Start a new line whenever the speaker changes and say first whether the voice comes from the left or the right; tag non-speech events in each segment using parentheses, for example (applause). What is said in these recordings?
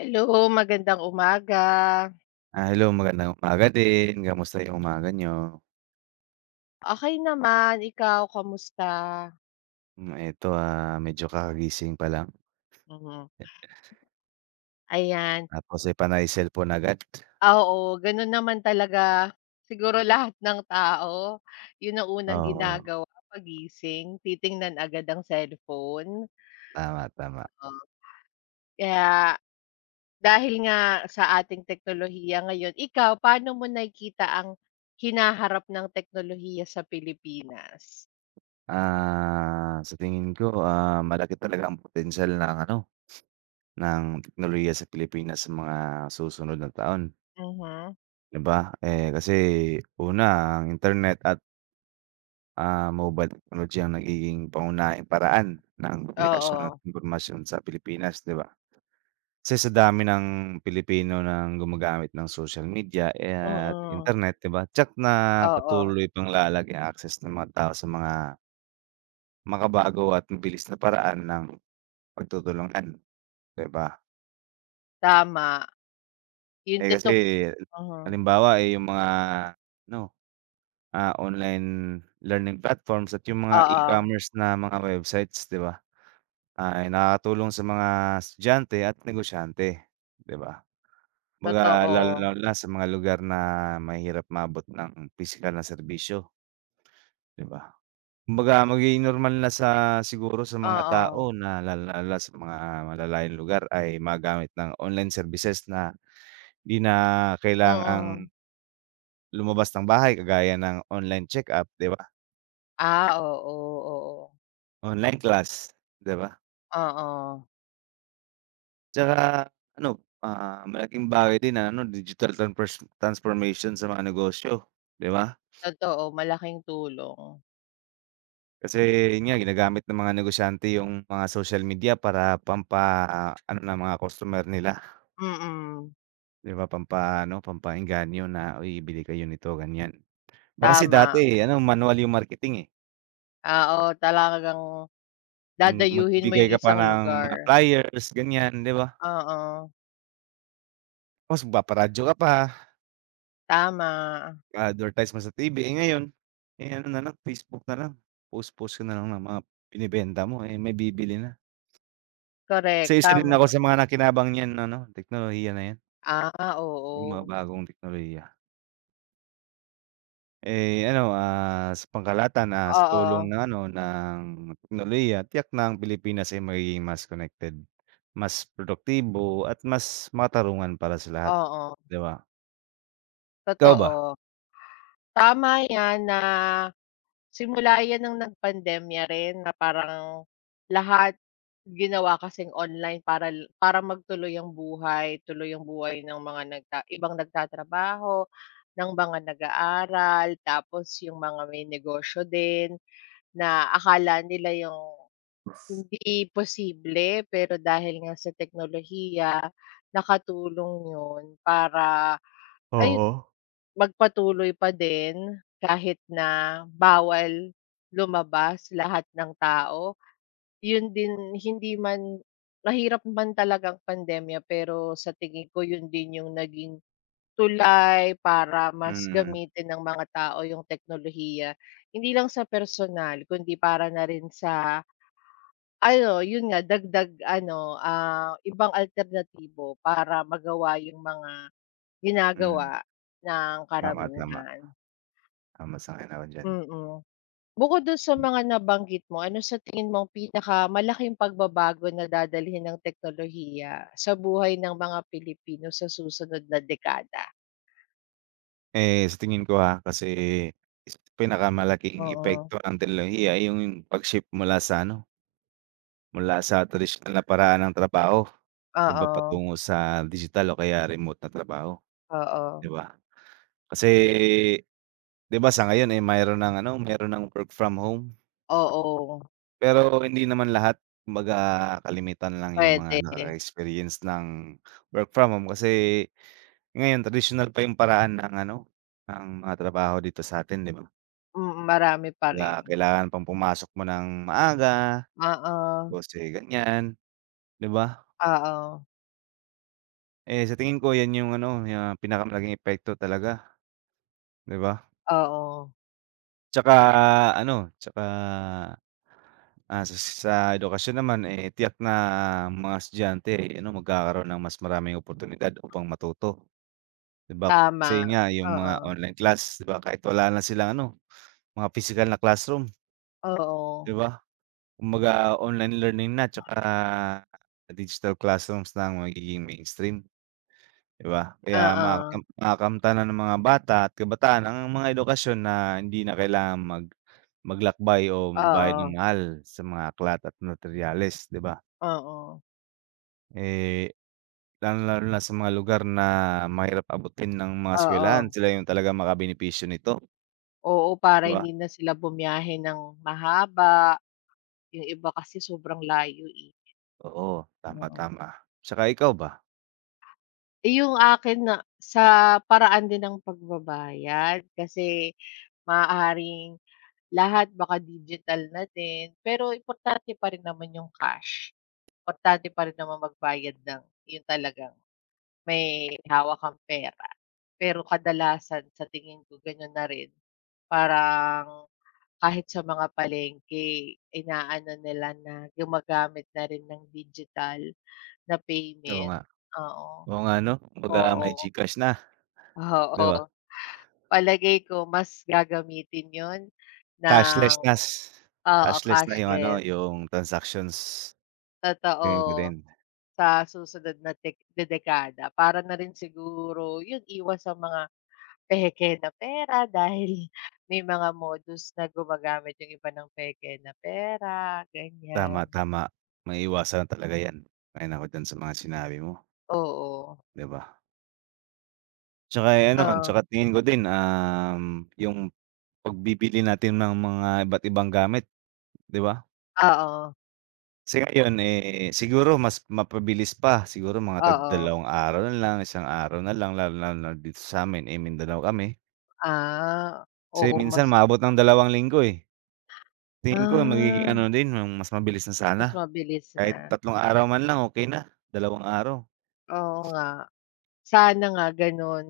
left: Hello, magandang umaga.
right: Hello, magandang umaga din, kamusta yung umaga niyo?
left: Okey naman, ikaw kamusta?
right: Medyo kakagising pa lang
left: Mhm, ayan.
right: tapos, panay cellphone agad.
left: Oo, gano'n naman talaga siguro (laughs) lahat ng tao. 'Yun ang unang
right: Oo,
left: ginagawa pagising titingnan agad ang cellphone.
right: tama, tama.
left: Oh, kaya dahil nga sa ating teknolohiya ngayon, ikaw paano mo nakikita ang hinaharap ng teknolohiya sa Pilipinas?
right: Sa tingin ko, malaki talaga ang potensyal ng ng teknolohiya sa Pilipinas sa mga susunod na taon,
left: Mhm,
right: 'di ba? Kasi una ang internet at, mobile technology ang nagiging pangunahing paraan ng komunikasyon at
left: oo,
right: impormasyon sa Pilipinas, 'di ba? Kasi sa dami ng Pilipino ng gumagamit ng social media at
left: mm,
right: internet, 'di ba, tiyak na
left: oo,
right: patuloy pang lalag yung access ng mga tao sa mga makabago at mabilis na paraan ng pagtutulungan, 'di ba?
left: tama. Yung
right: Kasi
left: totoo mhm,
right: halimbawa, yung mga ano, online learning platforms at yung mga
left: oo,
right: e-commerce na mga websites, 'di ba, ay nakakatulong sa mga estudyante at negosyante, 'di ba? Kumbaga
left: totoo,
right: lalong-lalo na sa mga lugar na mahirap maabot ng pisikal na serbisyo, 'di ba? Kumbaga magiging normal na sa siguro sa mga tao
left: oo,
right: na lalong-lalo na sa mga malalayong lugar ay magamit ng online services na 'di na
left: mm.
right: kailangang lumabas ng bahay kagaya ng online check-up, 'di ba?
left: Ah, oo, oo,
right: Online class, 'di ba?
left: oo,
right: Tsaka ano, malaking bagay din ang digital transformation sa mga negosyo, 'di ba?
left: totoo malaking tulong,
right: Kasi yun nga ginagamit ng mga negosyante yung mga social media para pampa-ano ng mga customer nila,
left: mm,
right: 'di ba, pampaano, pampaengganyo na, "Uy, bili kayo nito," ganyan. Iba kasi
left: tama.
right: dati ano manual yung marketing,
left: Oo, talagang dadayuhin mo
right: magbibigay
left: yung
right: ka pa
left: isang
right: ng mga
left: lugar,
right: flyers ganyan, 'di ba?
left: oo,
right: Tapos magpaparadyo ka pa,
left: tama,
right: advertise mo sa TV. Ngayon, eh, ano na lang Facebook na lang, post-post ka na lang ng mga binebenta mo, eh, may bibili na.
left: correct,
right: Kasi isa din ako
left: tama.
right: sa mga nakinabang niyan ano, teknolohiya na yan,
left: Ah,
right: yung mga
left: oo,
right: bagong teknolohiya. Sa pangkalahatan, sa
left: oo,
right: tulong ng ng teknolohiya tiyak na ang Pilipinas ay magiging mas connected, mas produktibo at mas makatarungan para sa lahat,
left: oo,
right: 'di ba? Ikaw ba?
left: totoo. Tama 'yan na simula 'yan ng nagpandemya rin na parang lahat ginawa kasing online para magtuloy ang buhay, tuloy ang buhay ng mga ibang nagtatrabaho, ng mga nag-aaral, tapos yung mga may negosyo din na akala nila yung hindi posible pero dahil nga sa teknolohiya nakatulong yun para ay
right: Oo.
left: magpatuloy pa din kahit na bawal lumabas lahat ng tao. Yun din hindi man mahirap man talagang pandemya pero sa tingin ko yun din yung naging tulay para mas
right: Mm,
left: gamitin ng mga tao yung teknolohiya. Hindi lang sa personal kundi para na rin sa ano, yun nga dagdag ano, ibang alternatibo para magawa yung mga
right: mm.
left: ginagawa ng
right: Tama, tama.
left: karamihan.
right: Tama sa'kin ako diyan.
left: Mm. Bukod dun sa mga nabanggit mo, ano sa tingin mo ang pinakamalaking pagbabago na dadalhin ng teknolohiya sa buhay ng mga Pilipino sa susunod na dekada?
right: Sa tingin ko, ha, kasi is pinakamalaking
left: Oo,
right: epekto ng teknolohiya ay yung pag-shift mula sa mula sa tradisyonal na paraan ng trabaho, 'di ba,
left: oo,
right: patungo sa digital o kaya remote na trabaho.
left: oo,
right: 'Di ba? Kasi 'di ba sa ngayon, mayroon ng mayroon ng work from home,
left: oo,
right: pero hindi naman lahat. Kumbaga kalimitan lang yung
left: pwede
right: mga nakaka-experience ng work from home kasi ngayon tradisyonal pa yung paraan ng ng mga trabaho dito sa'tin, 'di ba?
left: mm, marami pa rin.
right: Kaya kailangan pang pumasok mo ng maaga,
left: Oo,
right: 12 ganyan, 'di ba?
left: oo,
right: Sa tingin ko yan yung yung pinakamalaking epekto talaga, 'di ba?
left: oo,
right: Tsaka tsaka, sa edukasyon naman, tiyak na mga estudyante ay magkakaroon ng mas maraming oportunidad upang matuto, 'di ba?
left: tama,
right: Kasi yun nga, yung mga
left: oo,
right: online class, 'di ba, kahit wala na silang mga pisikal na classroom,
left: oo,
right: 'di ba? Kumbaga online learning na tsaka digital classrooms na ang magiging mainstream. 'Di ba? Kaya
left: oo,
right: makakam makakamtan ng mga bata at kabataan ang mga edukasyon na hindi na kailangang maglakbay o magbayad ng
left: oo,
right: mahal sa mga aklat at materyales, 'di ba?
left: oo,
right: Eh, Lalong-lalo na sa mga lugar na mahirap abutin ng mga
left: oo.
right: eskuwelahan, sila yung talagang makabenepisyo nito,
left: Oo, para
right: 'di ba?
left: hindi na sila bumiyahe ng mahaba. Yung iba kasi sobrang layo, eh.
right: Oo, tama,
left: Oo.
right: tama. Tsaka ikaw ba?
left: Eh, yung akin na sa paraan din ng pagbabayad kasi maaaring lahat baka digital na din, pero importante pa rin naman yung cash. Importante pa rin naman magbayad ng yun talagang may hawak kang pera. Pero kadalasan sa tingin ko ganun na rin, parang kahit sa mga palengke inaano nila na gumagamit na rin ng digital. Na
right: Oo nga,
left: payment, oo,
right: oo nga 'no? Kumbaga may
left: oo,
right: GCash na, 'di ba?
left: oo. Palagay ko mas gagamitin yon
right: Cashless
left: ng
right: nas
left: oo,
right: cashless na yung
left: cashless,
right: yung transactions. Tingin ko
left: totoo,
right: din.
left: sa susunod na tek na dekada para na rin siguro 'yun iwas sa mga peke na pera (laughs) dahil may mga modus na gumagamit yung iba ng peke na pera,
right: Tama,
left: ganiyan.
right: tama. Maiiwasan talaga 'yan. Kaya ayon ako diyan sa mga sinabi mo,
left: Oo,
right: 'di ba? Tsaka, Mm.
left: oo,
right: Tsaka tingin ko din, yung pagbibili natin ng mga iba't ibang gamit, 'di ba?
left: oo,
right: Kasi ngayon, siguro mas mapabilis pa, siguro mga tag
left: oo.
right: dalawang araw na lang, isang araw na lang, lalo-lalo na dito sa'min, eh, Mindanao kami.
left: Ah,
right: Kasi
left: oo mas
right: minsan umaabot ng dalawang linggo, eh. Tingin ko magiging
left: ah.
right: mas mabilis na sana.
left: Mas mabilis na,
right: Kahit tatlong araw man lang okey na, dalawang araw.
left: oo nga. Sana nga gano'n.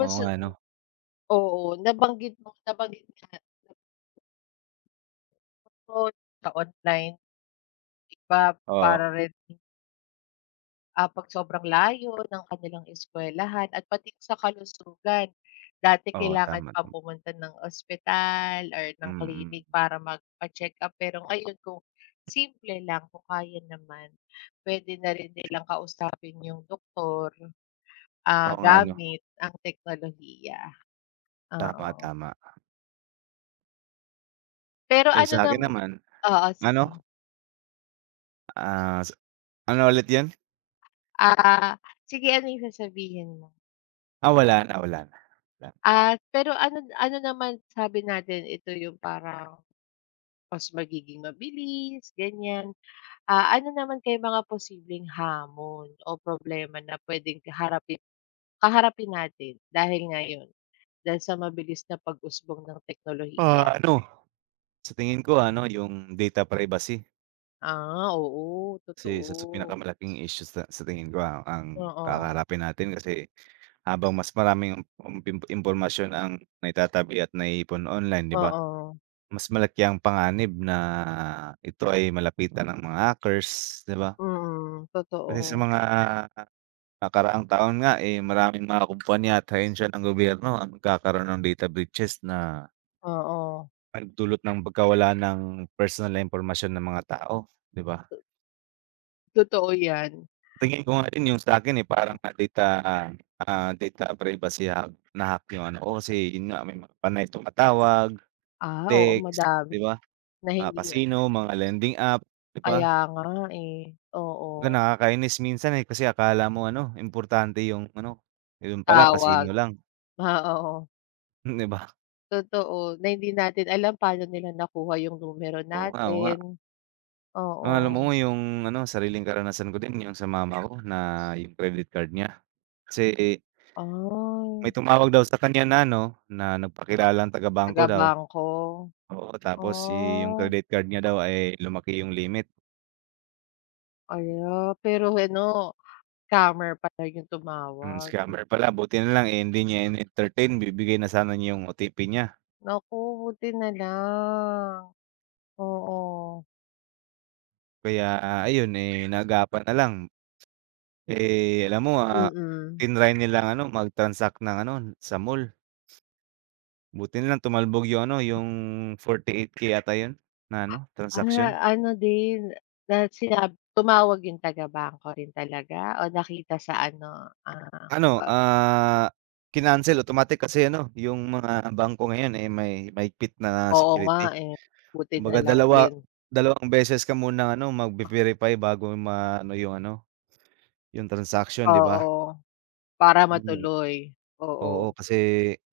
right: Oo nga 'no?
left: oo, nabanggit mo sa online, 'di ba, para
right: Oo,
left: rin, 'pag sobrang layo ng kanilang eskuwelahan at pati sa kalusugan. Dati
right: oo,
left: kailangan
right: tama.
left: pang pumunta ng ospital or ng
right: Mm.
left: clinic para magpa-check-up, pero ngayon kung simple lang, kung kaya naman, pwede na rin nilang kausapin yung doktor,
right: Oo nga 'no,
left: gamit ang teknolohiya.
right: tama,
left: Oo.
right: tama.
left: Pero ano
right: Sa'kin naman
left: oo,
right: ano,
left: sige.
right: ah, s ano ulit 'yun?
left: Ah, sige ano yung sasabihin mo?
right: Wala na, wala na, wala na.
left: At pero ano ano naman sabi natin ito yung parang mas magiging mabilis, ganyan. Ah, ano naman kaya mga posibleng hamon o problema na pwedeng harapin kaharapin natin dahil nga yun, dahil sa mabilis na pag-usbong ng teknolohiya?
right: Ah, ano, sa tingin ko yung data privacy
left: Ah, oo,
right: kasi isa sa
left: totoo.
right: pinakamalaking issue sa tingin ko ang
left: Oo,
right: kakaharapin natin kasi habang mas maraming um, im impormasyon ang naitatabi at naiipon online, 'di ba,
left: oo.
right: mas malaki ang panganib na ito ay malapitan ng mga hackers, 'di ba?
left: Mm,
right: Kasi sa
left: totoo.
right: mga nakaraang taon nga, maraming mga kumpanya at ahensya ng gobyerno ang nagkakaroon ng data breaches na
left: Oo,
right: nagdulot ng pagkawala ng personal na impormasyon ng mga tao, 'di ba?
left: totoo yan.
right: Tingin ko nga din yung sa'kin, parang na data privacy hack na hack yung ano ko kasi yun nga may mga panay tumatawag,
left: Ah, oo
right: text,
left: madami
right: 'di ba?
left: na
right: Mga
left: hindi na
right: casino, mga lending app, 'di ba?
left: kaya nga eh, oo,
right: Na nakakainis minsan, eh, kasi akala mo ano importante yung ano, yun pala
left: tawag.
right: casino lang,
left: (laughs) Ah, oo,
right: (laughs) 'di ba?
left: totoo na hindi natin alam paano nila nakuha yung numero
right: Oo nga, oo nga.
left: natin, oo.
right: Alam mo yung ano, sariling karanasan ko din yung sa mama ko na yung credit card niya. Kasi
left: Ay,
right: may tumawag daw sa kanya na ano, na nagpakilalang taga-bangko daw.
left: taga-bangko.
right: Oo, tapos i yung
left: Oh,
right: credit card niya daw ay lumaki yung limit.
left: ala pero ano, scammer pala yung tumawag.
right: Scammer pala buti na lang, eh, hindi niya entertain bibigay na sana niya yung OTP niya.
left: Naku buti na lang, oo,
right: Kaya ayun, eh, naagapan na lang. Alam mo,
left: mm.
right: tinry nilang mag-transact ng ano, sa mall. Buti na lang tumalbog yung ano, yung 48K yata yun na ano,
left: Ah,
right: transaksyon.
left: ano din na sinabi tumawag yung taga-bangko rin talaga o nakita sa ano,
right: Ano, ah, Kinancel automatic kasi ano, yung mga bangko ngayon, eh, may mahigpit na
left: oo nga,
right: security.
left: eh, buti na
right: Kumbaga
left: lang din.
right: dalawang beses ka munang ano, magve-verify bago maano yung ano, yung transaction, 'di ba?
left: Oo, para
right: Yun nga
left: matuloy. Oo,
right: oo, kasi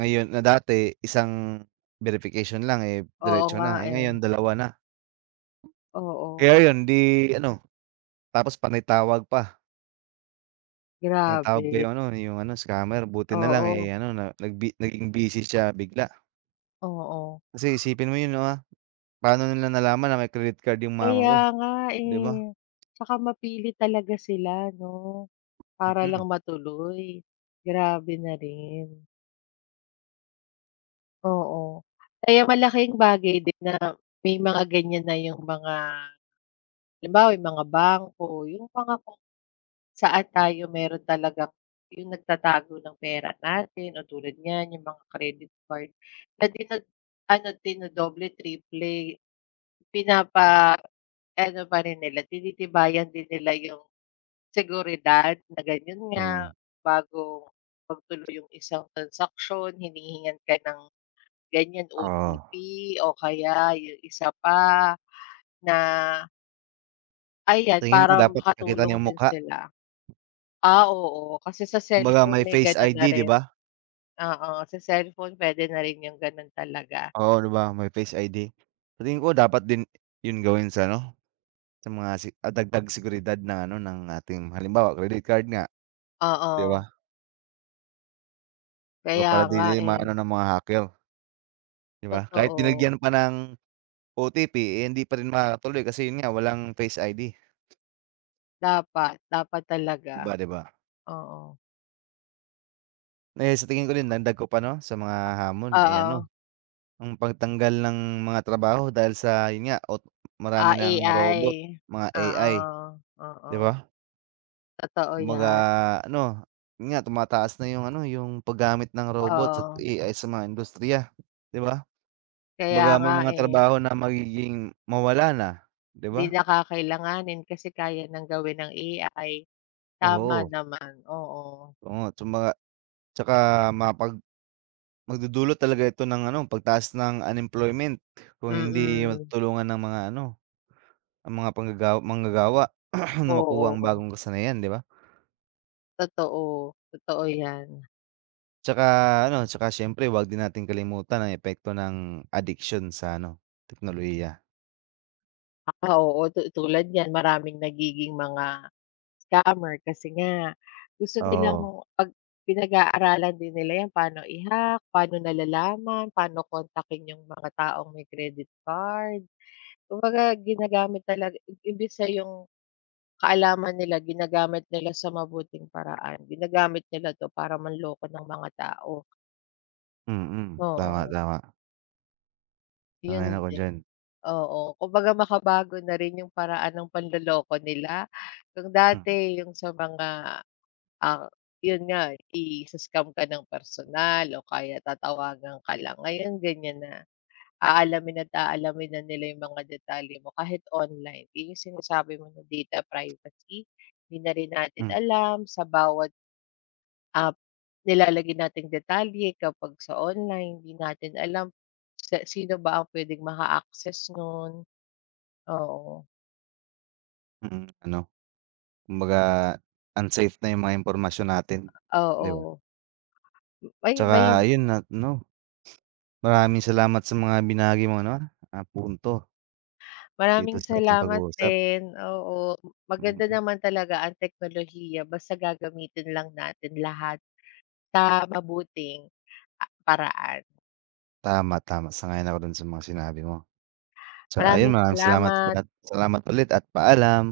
right: ngayon na dati isang verification lang, eh,
left: oo
right: diretso
left: nga,
right: na, eh,
left: eh.
right: ngayon dalawa na.
left: Oo,
right: Kaya yun, 'di ano, tapos panay-tawag pa
left: grabe.
right: yung scammer. Buti na lang,
left: Oo,
right: eh, ano na naging busy siya bigla.
left: oo.
right: Kasi isipin mo yun, no, ah. Paano nila nalaman na may credit card yung mama
left: Kaya
right: ko,
left: nga,
right: 'di ba?
left: eh, tsaka mapilit talaga sila 'no, para
right: Mm.
left: lang matuloy. Grabe na rin. Oo, kaya malaking bagay din na may mga ganyan na yung mga halimbawa yung mga bangko, yung mga kung saan tayo meron talagang yung nagtatago ng pera natin o tulad niyan yung mga credit card na ano dinodoble, triple, pinapa ano pa rin nila, tinitibayan din nila yung seguridad na ganyan nga
right: Mm,
left: bago magtuloy yung isang transaksyon hinihingan ka ng ganyan
right: oo.
left: OTP o kaya yung isa pa na ayan
right: Tingin ko
left: para
right: dapat ipakita niya
left: makatulong
right: yung
left: din
right: mukha,
left: sila. Ah, oo kasi sa
right: kumbaga
left: cellphone
right: may
left: may
right: face
left: gano'n na
right: ID, 'di
left: rin,
right: ba?
left: oo sa cellphone puwede na rin yung gano'n talaga,
right: Oo, 'di ba, may face ID. Sa tingin ko dapat din yun gawin sa sa mga dagdag seguridad ng ng ating halimbawa credit card nga, 'di
left: oo.
right: ba? Kumbaga
left: Kaya
right: para
left: nga,
right: hindi
left: eh,
right: maano ng mga hacker, 'di ba? Kahit
left: totoo
right: binigyan pa ng OTP, eh, hindi pa rin makakatuloy kasi yun nga walang face ID,
left: dapat, dapat
right: 'di
left: talaga,
right: ba, 'di ba?
left: oo.
right: Sa tingin ko din dagdag ko pa 'no, sa mga hamon, eh, ano
left: Oo,
right: ang pagtanggal ng mga trabaho dahil sa yun nga marami ng robot,
left: AI,
right: mga AI,
left: oo,
right: 'di
left: oo,
right: ba?
left: totoo
right: Kumbaga
left: yan,
right: ano, yun nga tumataas na yung yung paggamit ng robots at
left: oo.
right: AI sa mga industriya, 'di ba?
left: Kaya
right: Kumbaga may
left: nga,
right: mga
left: eh.
right: trabaho na magiging mawala na, 'di
left: Hindi
right: ba?
left: na kakailanganin kasi kaya ng gawin ng AI, tama
right: Oo,
left: naman, oo.
right: oo, tsumbaga tsaka mapag magdudulot talaga ito ng pagtaas ng unemployment kung hindi
left: Mm,
right: matutulungan ng mga ang mga manggagawa (clears throat) na makuha ang
left: oo,
right: bagong kasanayan, 'di ba?
left: totoo, totoo 'yan.
right: Tsaka tsaka siyempre 'wag din natin kalimutan ang epekto ng addiction sa teknolohiya.
left: Ah, oo, tulad niyan maraming nagiging mga scammer kasi nga gusto nilang
right: Oo,
left: 'pag pinag-aaralan din nila 'yan paano i-hack, paano nalalaman, paano kontakin yung mga taong may credit card. Kumbaga ginagamit talaga imbes na yung kaalaman nila ginagamit nila sa mabuting paraan, ginagamit nila 'to para manloko ng mga tao,
right: mm. Tama,
left: oo,
right: tama. Sang-ayon
left: yun
right: ako
left: din,
right: diyan.
left: oo. Kumbaga makabago na rin yung paraan ng panloloko nila, kung
right: Mm,
left: dati yung sa mga, ah, yun nga i-i-scam ka ng personal o kaya tatawagan ka lang, ngayon ganyan na. Aalamin at aalamin na nila yung mga detalye mo kahit online, yun yung sinasabi mo na data privacy, hindi na rin natin
right: mm,
left: alam sa bawat ah, nilalagay nating detalye kapag sa online, hindi natin alam sa sino ba ang puwedeng maka-access nun, oo.
right: mm. Kumbaga unsafe na yung mga impormasyon natin, 'di ba?
left: Oo. Ay,
right: Tsaka
left: may
right: ayun at maraming salamat sa mga binahagi mong punto dito
left: maraming
right: sa ating
left: salamat
right: pag-uusap.
left: din, oo. Maganda
right: Mm.
left: naman talaga ang teknolohiya basta gagamitin lang natin lahat sa mabuting paraan.
right: Tama, tama sang-ayon ako dun sa mga sinabi mo. Tsaka ayun,
left: Maraming
right: maraming salamat
left: salamat.
right: at salamat ulit at paalam.